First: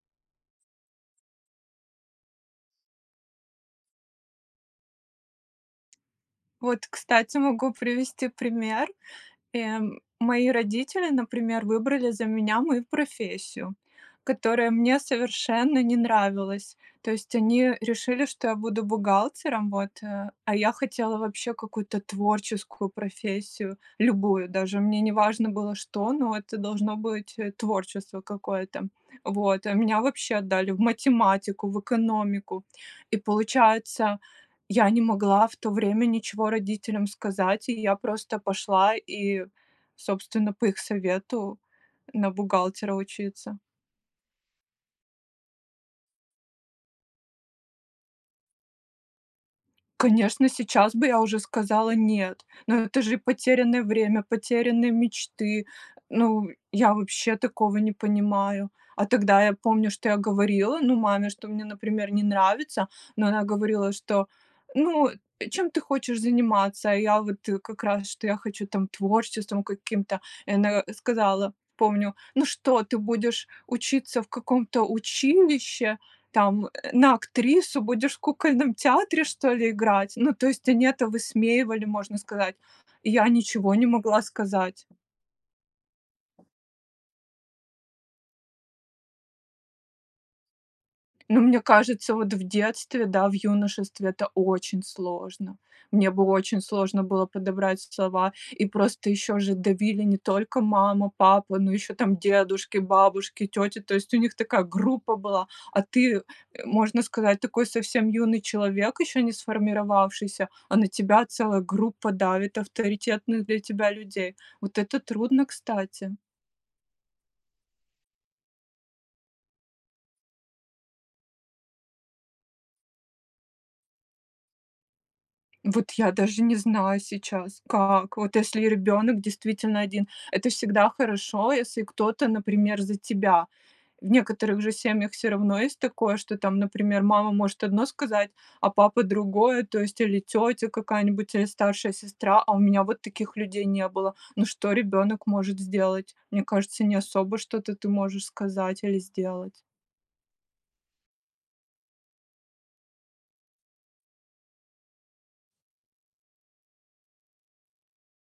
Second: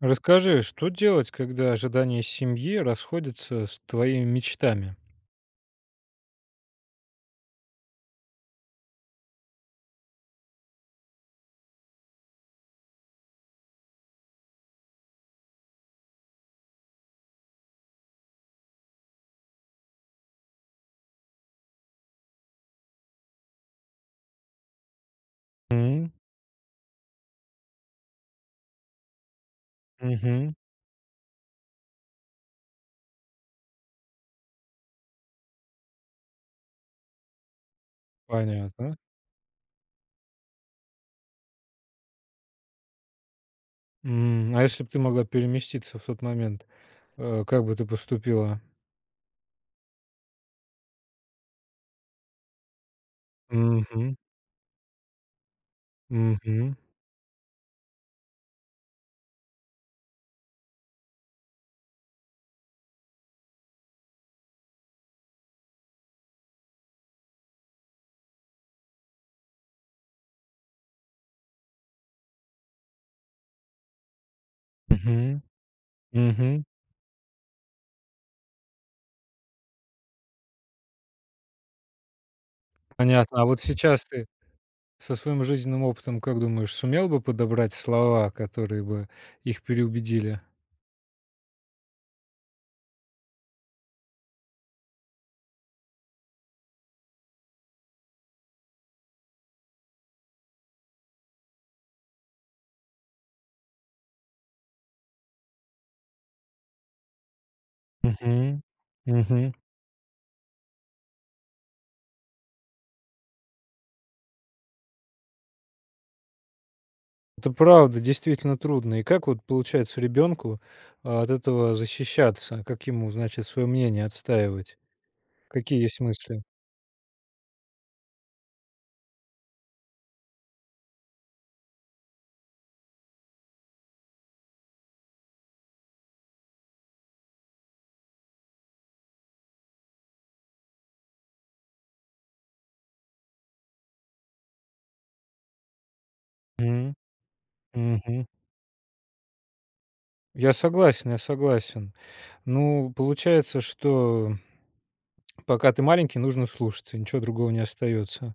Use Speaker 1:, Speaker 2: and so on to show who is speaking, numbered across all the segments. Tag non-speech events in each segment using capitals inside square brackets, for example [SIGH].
Speaker 1: Расскажи, что делать, когда ожидания семьи расходятся с твоими мечтами?
Speaker 2: Вот, кстати, могу привести пример. Э, мои родители, например, выбрали за меня мою профессию, которая мне совершенно не нравилась. То есть, они решили, что я буду бухгалтером, вот, э, а я хотела, вообще, какую-то творческую профессию, любую, даже мне не важно было
Speaker 1: М.
Speaker 2: что, но это должно быть, э, творчество какое-то. Вот, а меня, вообще,
Speaker 1: Мгм.
Speaker 2: отдали в математику, в экономику, и, получается, я не могла в то время ничего родителям сказать, и я просто пошла
Speaker 1: Понятно.
Speaker 2: и, собственно, по их совету на бухгалтера учиться.
Speaker 1: М, а если бы ты могла переместиться в тот момент, э, как бы ты поступила?
Speaker 2: Конечно, сейчас бы я уже сказала "нет", но это же потерянное
Speaker 1: Мгм.
Speaker 2: время, потерянные мечты, ну,
Speaker 1: Мгм.
Speaker 2: я, вообще, такого не понимаю. А тогда я помню, что я говорила, ну, маме, что мне, например, не нравится, но она говорила, что: "Ну, э, чем ты хочешь заниматься?" А я, вот, э, как раз, что я хочу, там, творчеством каким-то. И она, э, сказала, помню: "Ну что, ты будешь учиться в каком-то
Speaker 1: Мгм.
Speaker 2: училище,
Speaker 1: Мгм.
Speaker 2: там, э, на актрису? Будешь в кукольном театре что ли играть?" Ну, то есть, они это высмеивали, можно сказать. И я
Speaker 1: Понятно, а вот
Speaker 2: ничего не
Speaker 1: сейчас
Speaker 2: могла
Speaker 1: ты
Speaker 2: сказать.
Speaker 1: со своим жизненным опытом, как думаешь, сумела бы подобрать слова, которые бы их переубедили?
Speaker 2: Ну, мне кажется, вот в детстве, да, в юношестве это очень сложно. Мне было очень сложно было подобрать слова, и просто ещё же давили не только мама, папа, но ещё ,там, дедушки, бабушки, тети, то есть, у них такая группа была, а ты, э, можно сказать, такой совсем юный
Speaker 1: Мгм.
Speaker 2: человек, ещё не
Speaker 1: Мгм.
Speaker 2: сформировавшийся, а на тебя целая группа давит авторитетных для тебя людей. Вот это трудно, кстати.
Speaker 1: Это, правда, действительно, трудно. И как, вот, получается, ребенку от этого защищаться, как ему, значит, свое мнение отстаивать, какие
Speaker 2: Вот,
Speaker 1: есть
Speaker 2: я даже
Speaker 1: мысли?
Speaker 2: не знаю сейчас, как, вот, если ребенок действительно один. Это всегда хорошо, если кто-то, например, за тебя. В некоторых же семьях всё равно есть такое, что, там, например, мама может одно сказать, а папа другое, то есть, или тётя какая-нибудь, или старшая сестра, а у меня вот таких людей не было. Ну, что ребёнок может сделать? Мне кажется,
Speaker 1: М,
Speaker 2: не особо что-то ты можешь
Speaker 1: мгм.
Speaker 2: сказать или сделать.
Speaker 1: Я согласен, я согласен. Ну, получается, что [TSK] пока ты маленький, нужно слушаться, ничего другого не остается.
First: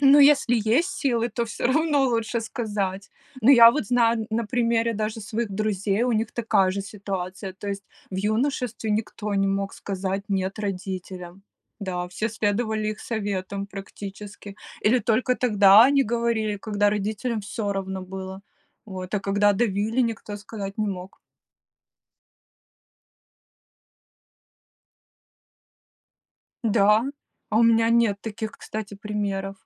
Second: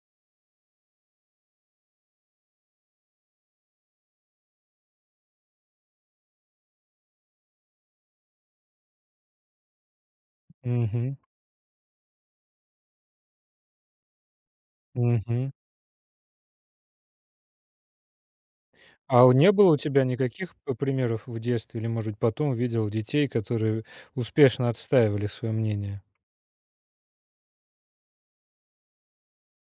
Speaker 2: Ну если есть силы, то всё равно лучше сказать. Но я вот знаю н на примере даже своих друзей, у них такая же ситуация, то есть в юношестве никто не мог сказать "нет"
Speaker 1: Мгм.
Speaker 2: родителям. Да, все следовали их советам практически. Или только
Speaker 1: Мгм.
Speaker 2: тогда они говорили, когда родителям всё равно было, вот, а
Speaker 1: А, о, не
Speaker 2: когда
Speaker 1: было у
Speaker 2: давили-
Speaker 1: тебя
Speaker 2: никто
Speaker 1: никаких п
Speaker 2: сказать не мог.
Speaker 1: примеров в детстве или, может, потом видел детей, которые, э, успешно отстаивали свое мнение?
Speaker 2: Да. А у меня нет таких, кстати, примеров.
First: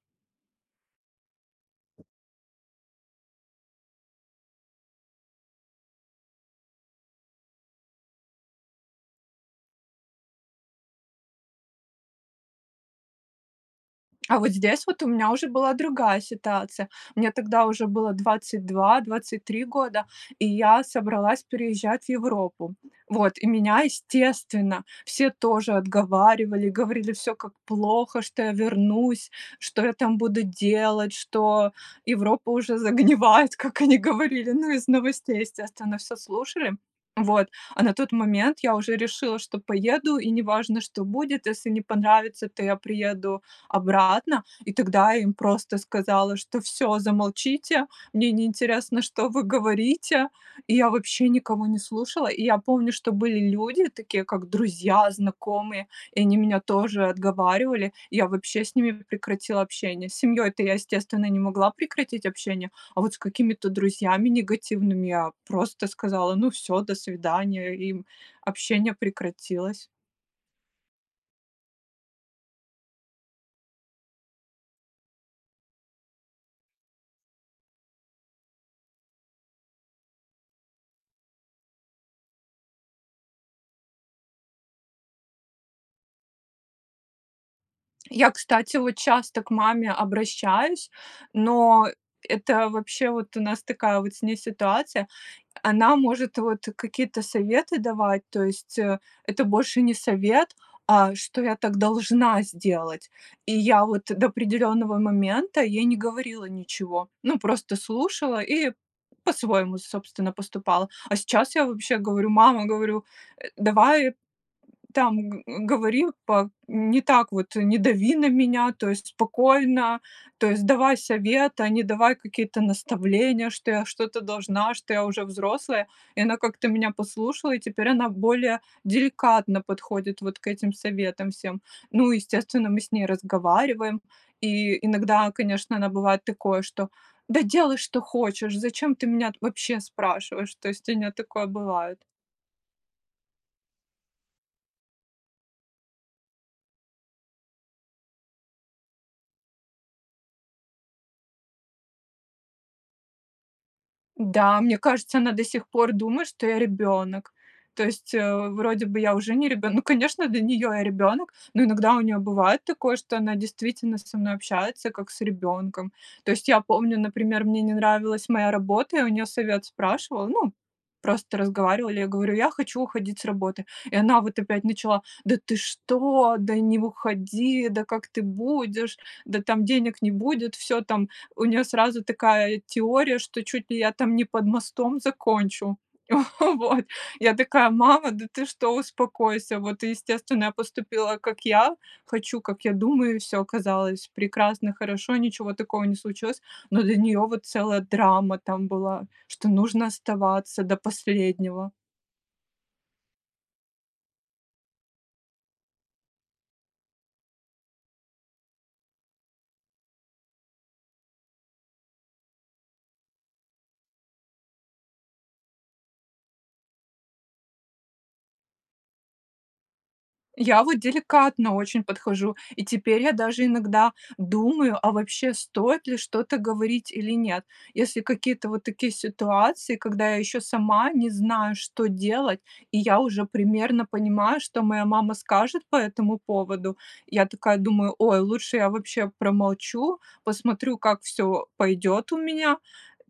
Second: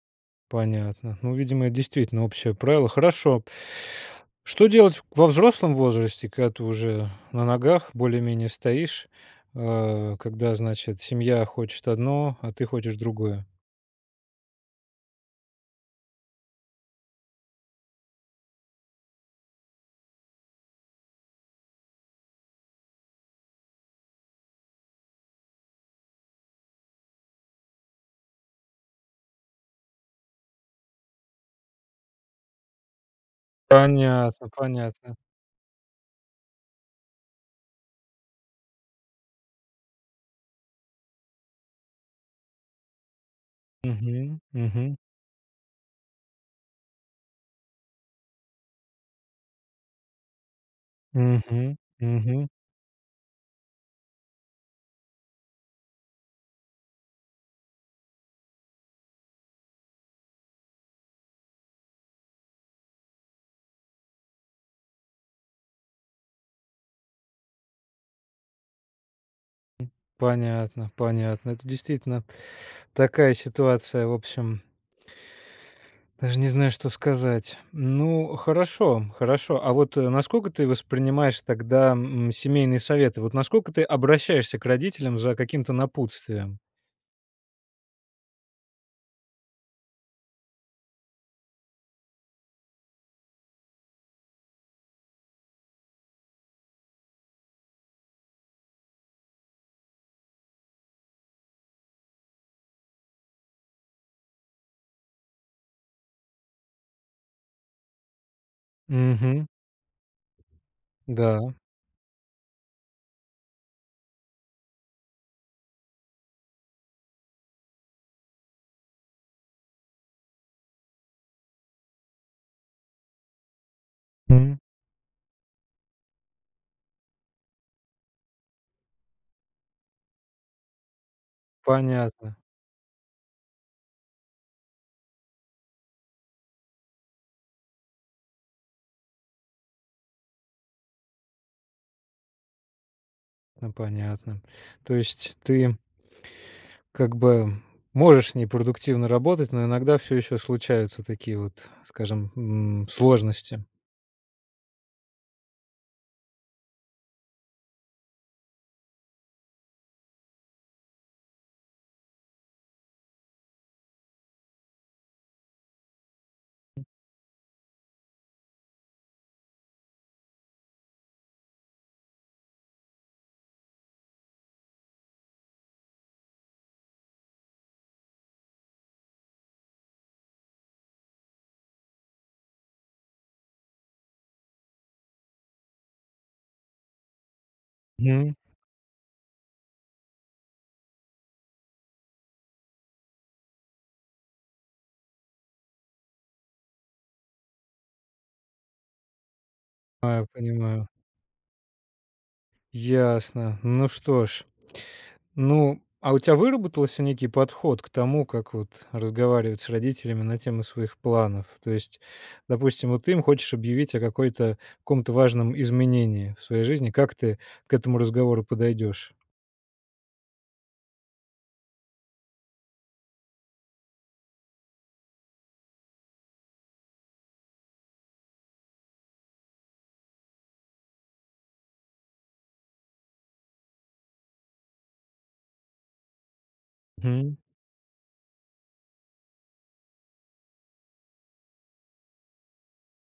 Speaker 1: Понятно, ну, видимо, это действительно общее правило. Хорошо. Что делать во взрослом возрасте, когда ты уже на ногах более-менее стоишь, а, когда, значит, семья хочет одно, а ты хочешь другое?
Speaker 2: А вот здесь вот у меня уже была другая ситуация. Мне тогда уже было 22-23 года, и я собралась переезжать в Европу. Вот, и меня, естественно, все тоже отговаривали, говорили всё, как плохо, что я вернусь, что я там буду делать, что Европа уже загнивает, как они
Speaker 1: Понятно,
Speaker 2: говорили. Ну из
Speaker 1: понятно.
Speaker 2: новостей, естественно, всё слушали. Вот. А на тот момент я уже решила, что поеду, и неважно, что будет, если не понравится- то я приеду
Speaker 1: Мгм.
Speaker 2: обратно. И
Speaker 1: Мгм.
Speaker 2: тогда им просто сказала, что: "Всё, замолчите, мне не интересно, что вы говорите!". И я вообще никого
Speaker 1: Мгм.
Speaker 2: не слушала. И
Speaker 1: Мгм.
Speaker 2: я помню, что были люди такие, как друзья, знакомые, и они меня тоже отговаривали. Я вообще с ними прекратила общение. С семьей то я, естественно, не могла прекратить общение. А вот с какими-то друзьями негативными- я просто сказала: "Ну всё, до свидания". И, м, общение прекратилось.
Speaker 1: Понятно, понятно. Это, действительно, такая ситуация, в общем даже не знаю, что сказать. Ну хорошо, хорошо. А вот, э, насколько ты воспринимаешь тогда, м, семейные советы: вот насколько ты обращаешься к родителям за каким-то напутствием?
Speaker 2: Я, кстати, вот часто к маме обращаюсь, но это вообще, вот у нас такая вот с ней ситуация. Она может вот какие-то советы давать, то есть, э, это больше не совет, а что я так должна сделать. И я вот до определенного момента ей не говорила ничего, ну, просто слушала и
Speaker 1: Мгм.
Speaker 2: по-своему, собственно, поступала. А
Speaker 1: Да.
Speaker 2: сейчас я вообще говорю: "Мама, говорю, э, давай, там, г говори па не так вот, не дави на меня, то есть спокойно, то есть давай совет, а не давай какие-то наставления, что я что-то
Speaker 1: М.
Speaker 2: должна, что я уже взрослая". И она как-то меня послушала, и теперь она более деликатно подходит вот к этим советам всем. Ну,
Speaker 1: Понятно.
Speaker 2: естественно, мы с ней разговариваем. И иногда, конечно, она, бывает, такое, что: "Да делай, что хочешь, зачем ты меня вообще спрашиваешь!". То есть у нее такое бывает.
Speaker 1: Ну, понятно. То есть ты как бы, можешь с ней продуктивно работать, но иногда всё еще случаются такие вот, скажем, м, сложности?
Speaker 2: Да, мне кажется, она до сих пор думает, что я ребенок. То есть, э, вроде бы я уже не ребенок. Ну, конечно, для нее я ребенок, но иногда у нее бывает такое, что она действительно со мной общается, как с ребенком. То есть я помню, например, мне не нравилась моя работа, я у нее совет спрашивала, ну, просто разговаривали, я говорю: "Я хочу уходить с работы". И она вот опять начала: "Да ты что? Да не уходи! Да как ты будешь? Да там денег не будет!" Всё, там у нее сразу такая теория, что чуть ли я там не под мостом закончу. [CHUCKLES] Вот. Я такая: "Мама, да
Speaker 1: Мгм.
Speaker 2: ты что? Успокойся!". Вот и, естественно, я поступила, как я хочу, как я думаю, и всё оказалось прекрасно, хорошо, ничего такого не случилось, но для нее вот целая драма там была, что нужно
Speaker 1: Аю
Speaker 2: оставаться до
Speaker 1: понимаю.
Speaker 2: последнего.
Speaker 1: Ясно. Ну, что ж. Ну, а у тя выработался некий подход к тому, как вот разговаривать с родителями на тему своих планов? То есть, допустим, вот ты им хочешь объявить о какой-то каком-то важном изменении в своей жизни. Как ты к этому разговору подойдешь?
Speaker 2: Я вот деликатно очень подхожу, и теперь я даже иногда думаю, а вообще, стоит ли что-то говорить или нет. Если какие-то вот такие ситуации, когда я еще сама не знаю, что делать, и я уже примерно понимаю, что моя мама скажет по этому поводу. Я
Speaker 1: М.
Speaker 2: такая думаю, ой, лучше я вообще промолчу, посмотрю, как всё пойдет у меня.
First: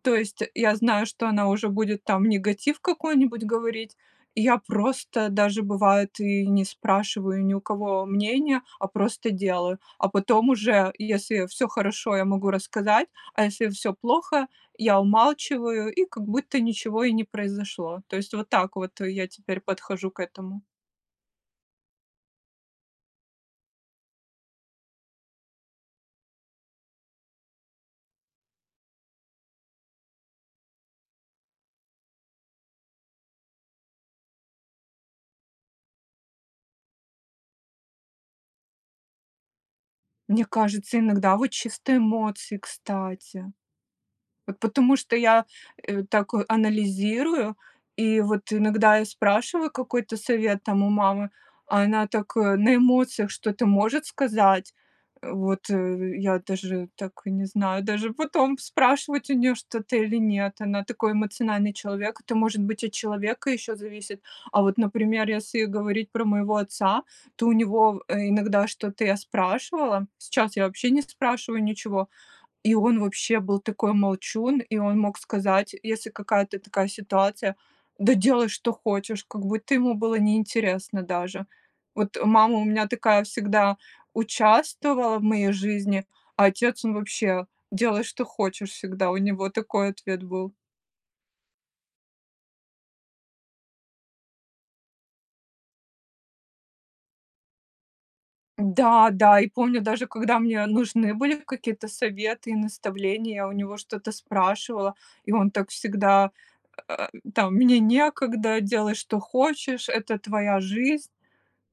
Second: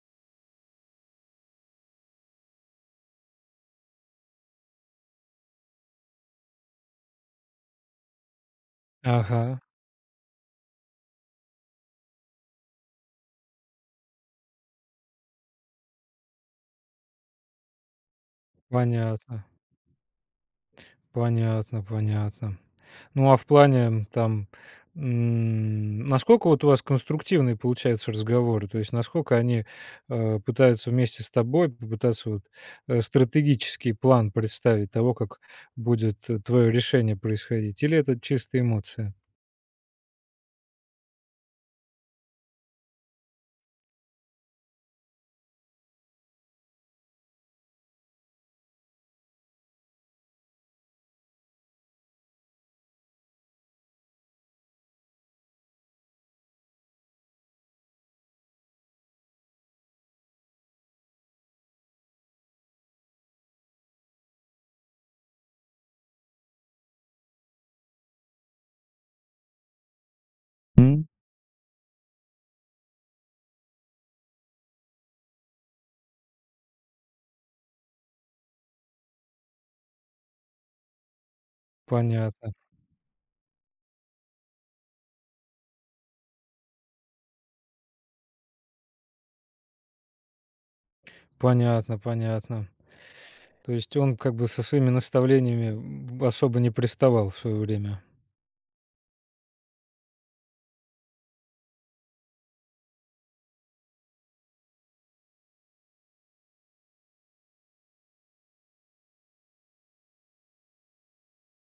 Speaker 2: То есть, я знаю, что она уже будет, там, негатив какой-нибудь говорить. Я просто даже бывает и не спрашиваю ни у кого мнение, а просто
Speaker 1: Ага.
Speaker 2: делаю. А потом уже, если всё хорошо, я могу рассказать, а если всё плохо, я умалчиваю, и как будто ничего и не произошло. То есть, вот так вот я
Speaker 1: Понятно.
Speaker 2: теперь подхожу к этому.
Speaker 1: Понятно, понятно. Ну, а в плане, там, м, насколько, вот, у вас конструктивные получаются разговоры? То есть, насколько они, а, пытаются вместе с тобой попытаться вот, э, стратегический план представить того, как будет твое решение происходить, или это чисто эмоция?
Speaker 2: Мне кажется, иногда, вот, чисто эмоции, кстати. Вот, потому что я, э, так анализирую, и, вот, иногда я спрашиваю какой-то совет, там, у мамы, а она так, э, на эмоциях что-то может сказать. Вот, э, я даже, так, не знаю даже, потом спрашивать у нее что-то или нет, она такой эмоциональный человек. Это, может быть, от человека еще зависит. А вот, например, если говорить про моего отца, то у него, э, иногда что-то я спрашивала, сейчас я, вообще, не
Speaker 1: М.
Speaker 2: спрашиваю ничего. И он, вообще, был такой молчун, и он мог сказать, если какая-то такая ситуация: "Да делай, что хочешь!" Как будто ему было неинтересно даже. Вот,
Speaker 1: Понятно.
Speaker 2: мама у меня такая, всегда участвовала в моей жизни, а отец, он вообще. "Делай, что хочешь"- всегда у него такой ответ был.
Speaker 1: Понятно, понятно. То есть, он, как бы, со своими наставлениями, м, особо не приставал в свое время?
Speaker 2: Да, да! И помню, даже когда мне нужны были какие-то советы и наставления, я у него что-то спрашивала, и он так всегда, э, там: "Мне некогда, делай, что хочешь, это твоя жизнь".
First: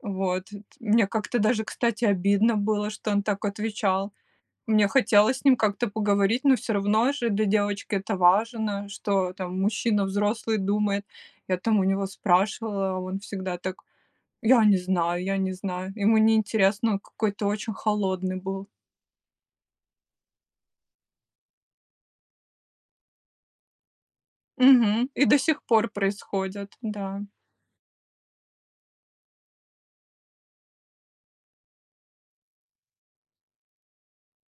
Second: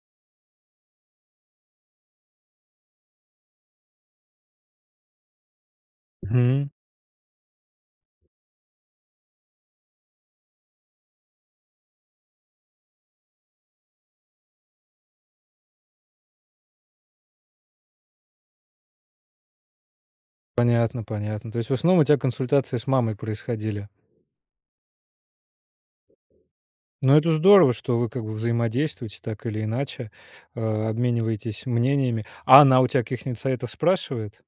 Speaker 2: Вот т мне как-то даже, кстати, обидно было, что он так отвечал. Мне хотелось с ним как-то поговорить, но
Speaker 1: Мгм.
Speaker 2: всё равно же для девочки это важно, что, там, мужчина взрослый думает. Я, там, у него спрашивала, он всегда так: "Я не знаю, я не знаю". Ему не интересно, он какой-то очень холодный был.
Speaker 1: Понятно, понятно. То есть, в основном, у тя консультации с мамой происходили?
Speaker 2: Мгм. И до сих пор происходит,
Speaker 1: Но
Speaker 2: да.
Speaker 1: это здорово, что вы как бы взаимодействуете так или иначе, а, обмениваетесь мнениями. А она у тя каких-нить спрашивает?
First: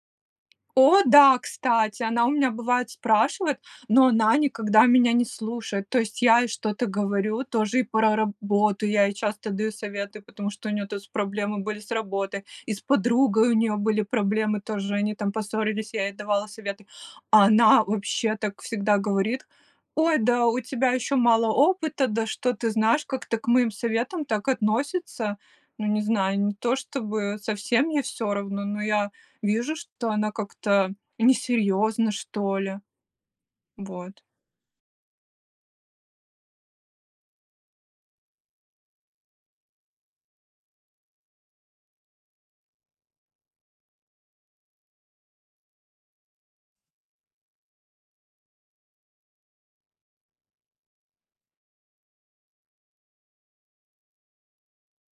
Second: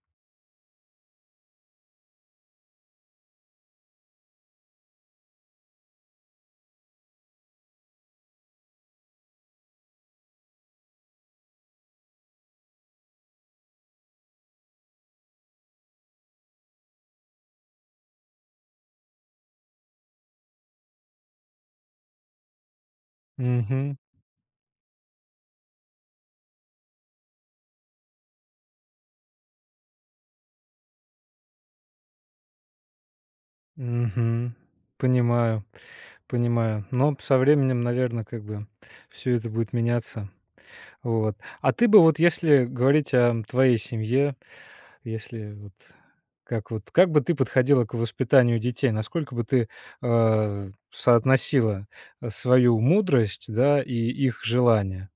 Speaker 2: О, да, кстати, она у меня бывает спрашивает, но она никогда меня не слушает, то есть я ей что-то говорю тоже и про работу, я ей часто даю советы, потому что у нее-то с проблемы были с работой, и с подругой у нее были проблемы тоже, они там поссорились, я ей давала советы. А она, вообще, так всегда говорит: "Ой, да у тебя еще мало опыта, да что ты знаешь". Как-то к моим
Speaker 1: Мгм.
Speaker 2: советам так относится. Ну, не знаю, не то чтобы совсем мне всё равно, но я вижу, что она как-то несерьезна, что ли. Вот.
Speaker 1: Мгм. Понимаю, понимаю, но со временем, наверно, как бы всё это будет меняться. Вот. А ты бы, вот если говорить о твоей семье, если вот как вот, как бы ты подходила к воспитанию детей, насколько бы ты, а, соотносила, э, свою мудрость, да, и их желания?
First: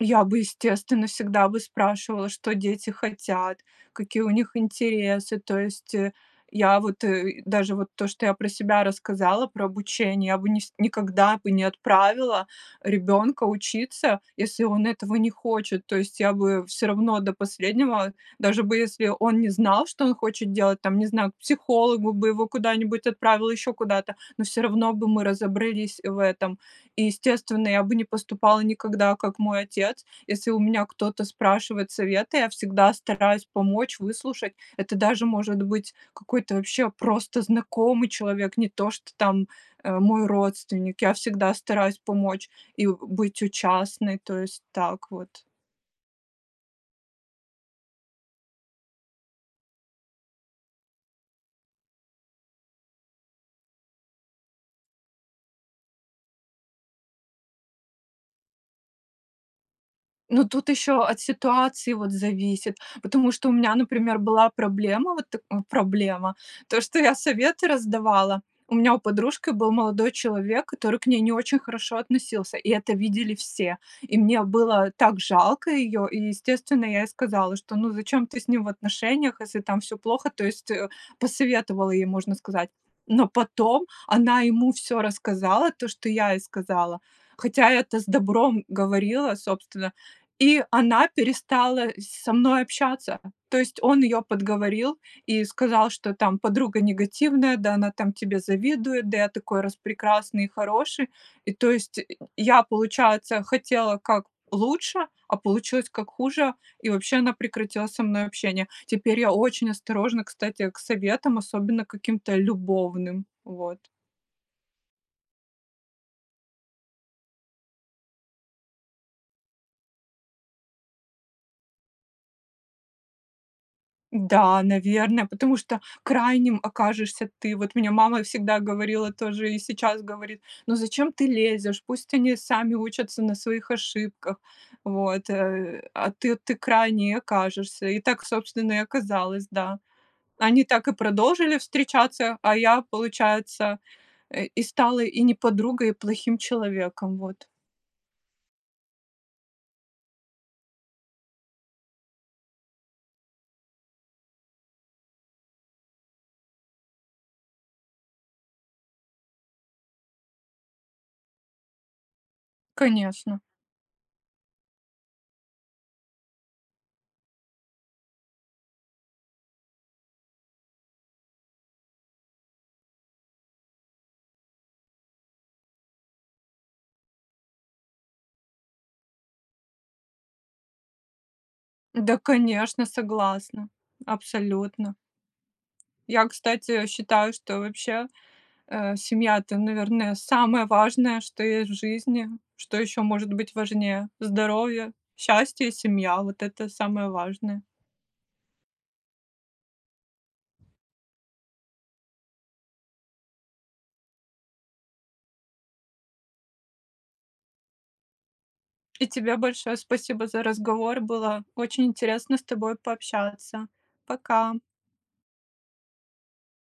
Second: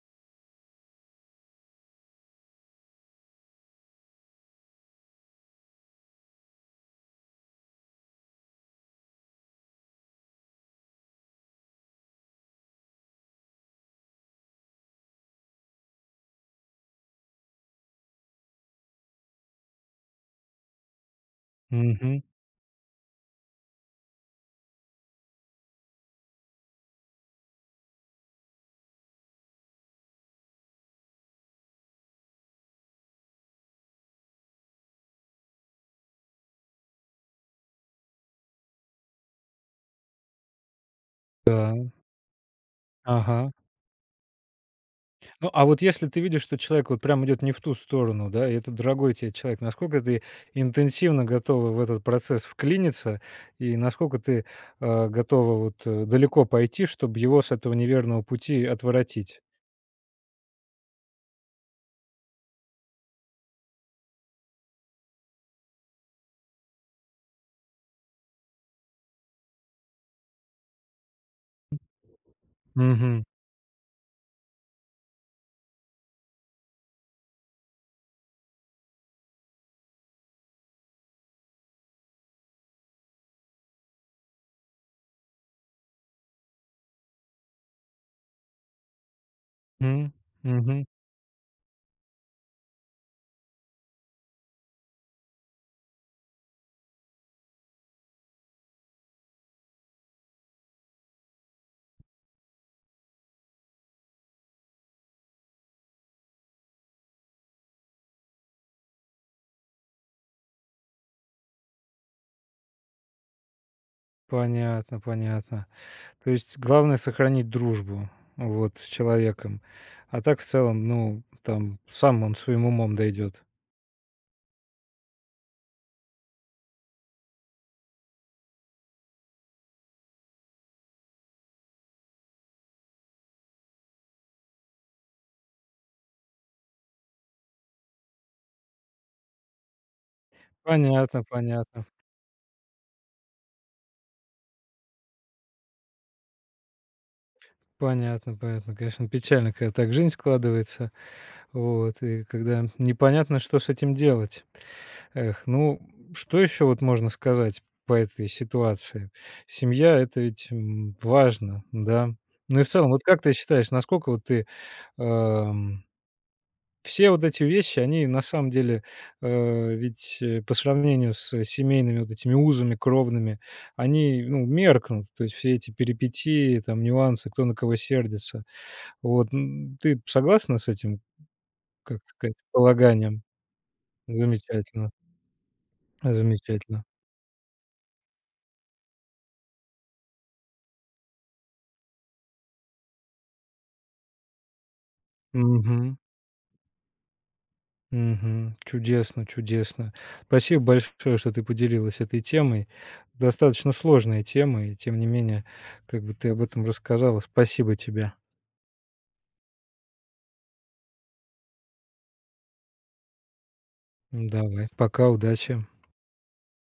Speaker 2: Я бы естественно, всегда бы спрашивала, что дети хотят, какие у них интересы, то есть, э, я вот, э, даже вот то, что я про себя рассказала про обучение, я нис бы никогда бы не отправила ребенка учиться, если он этого не хочет. То есть я бы всё равно до последнего, даже бы если он не знал, что он хочет делать, там не знаю, к психологу
Speaker 1: Мгм.
Speaker 2: бы его куда-нибудь отправила, еще куда-то, но всё равно бы мы разобрались в этом. И естественно, я бы не поступала никогда, как мой отец. Если у меня кто-то спрашивает совета, я всегда стараюсь помочь, выслушать. Это даже может быть какой-то вообще просто знакомый человек, не то что там, э, мой родственник. Я всегда
Speaker 1: Да.
Speaker 2: стараюсь помочь и, у быть
Speaker 1: Ага.
Speaker 2: участной, то есть так вот.
Speaker 1: Ну, а вот если ты видишь, что человек вот прям идет не в ту сторону, да, и это дорогой тебе человек, насколько ты интенсивно готова в этот процесс вклиниться и насколько ты, а, готова вот, э, далеко пойти, чтобы его с этого неверного пути отвратить.
Speaker 2: Ну, тут еще от ситуации, вот, зависит, потому что у меня, например, была проблема, вот, тк проблема то, что я советы раздавала. У меня у подружки был молодой человек, который к ней не очень хорошо относился, и это
Speaker 1: Мгм.
Speaker 2: видели все. И мне было так жалко ее, и, естественно, я ей сказала, что, ну, зачем ты с ним в отношениях, если там всё плохо, то есть, э, посоветовала ей, можно сказать. Но потом она ему всё рассказала, то, что я ей сказала, хотя это с добром говорила, собственно,
Speaker 1: М,
Speaker 2: и
Speaker 1: мгм.
Speaker 2: она перестала с со мной общаться. То есть, он ее подговорил и сказал, что, там, подруга негативная, да она, там, тебе завидует, да я такой распрекрасный и хороший. И, то есть, я, получается, хотела как лучше, а получилось как хуже, и вообще она прекратила со мной общение. Теперь я очень осторожно, кстати, к советам, особенно каким-то любовным, вот.
Speaker 1: Понятно, понятно. То есть главное- сохранить дружбу, вот, с человеком, а так, в целом, ну, там, сам он, своим умом дойдет.
Speaker 2: Да, наверное, потому что крайним окажешься ты. Вот мне мама всегда говорила тоже, и сейчас говорит: "Ну зачем ты лезешь?" Пусть они сами учатся на своих ошибках, вот, э, а ты ты крайней и окажешься. И так, собственно, и оказалось, да. Они так и
Speaker 1: Понятно,
Speaker 2: продолжили
Speaker 1: понятно.
Speaker 2: встречаться, а я, получается, и и стала и не подругой, и плохим человеком. Вот.
Speaker 1: Понятно, понятно, конечно печально, когда так жизнь складывается, вот и когда непонятно что с этим делать. Эх, ну что еще вот можно сказать по этой ситуации. Семья- это ведь, м, важно, да, ну, и, в целом, вот как ты
Speaker 2: Конечно.
Speaker 1: считаешь, насколько вот ты, эм все вот эти вещи, они, на самом деле, а, ведь по сравнению с семейными вот этими узами кровными, они, ну, меркнут. То есть все эти перипетии, там нюансы, кто на кого сердится. Вот, ну, ты согласна с этим, как
Speaker 2: Да,
Speaker 1: сказать,
Speaker 2: конечно,
Speaker 1: полаганием?
Speaker 2: согласна,
Speaker 1: Замечательно!
Speaker 2: абсолютно. Я,
Speaker 1: Замечательно!
Speaker 2: кстати, считаю, что вообще, э, семья- это, наверное, самое важное, что есть в жизни, что еще может быть важнее. Здоровье, счастье и
Speaker 1: Мгм.
Speaker 2: семья- вот это самое важное.
Speaker 1: Мгм. Чудесно, чудесно. Спасибо большое, что ты поделилась этой темой. Достаточно сложная тема и, тем не менее, как бы ты об этом рассказала, спасибо тебе.
Speaker 2: И тебе большое спасибо за разговор. Было очень интересно с тобой пообщаться.
Speaker 1: М,
Speaker 2: Пока!
Speaker 1: давай, пока, удачи!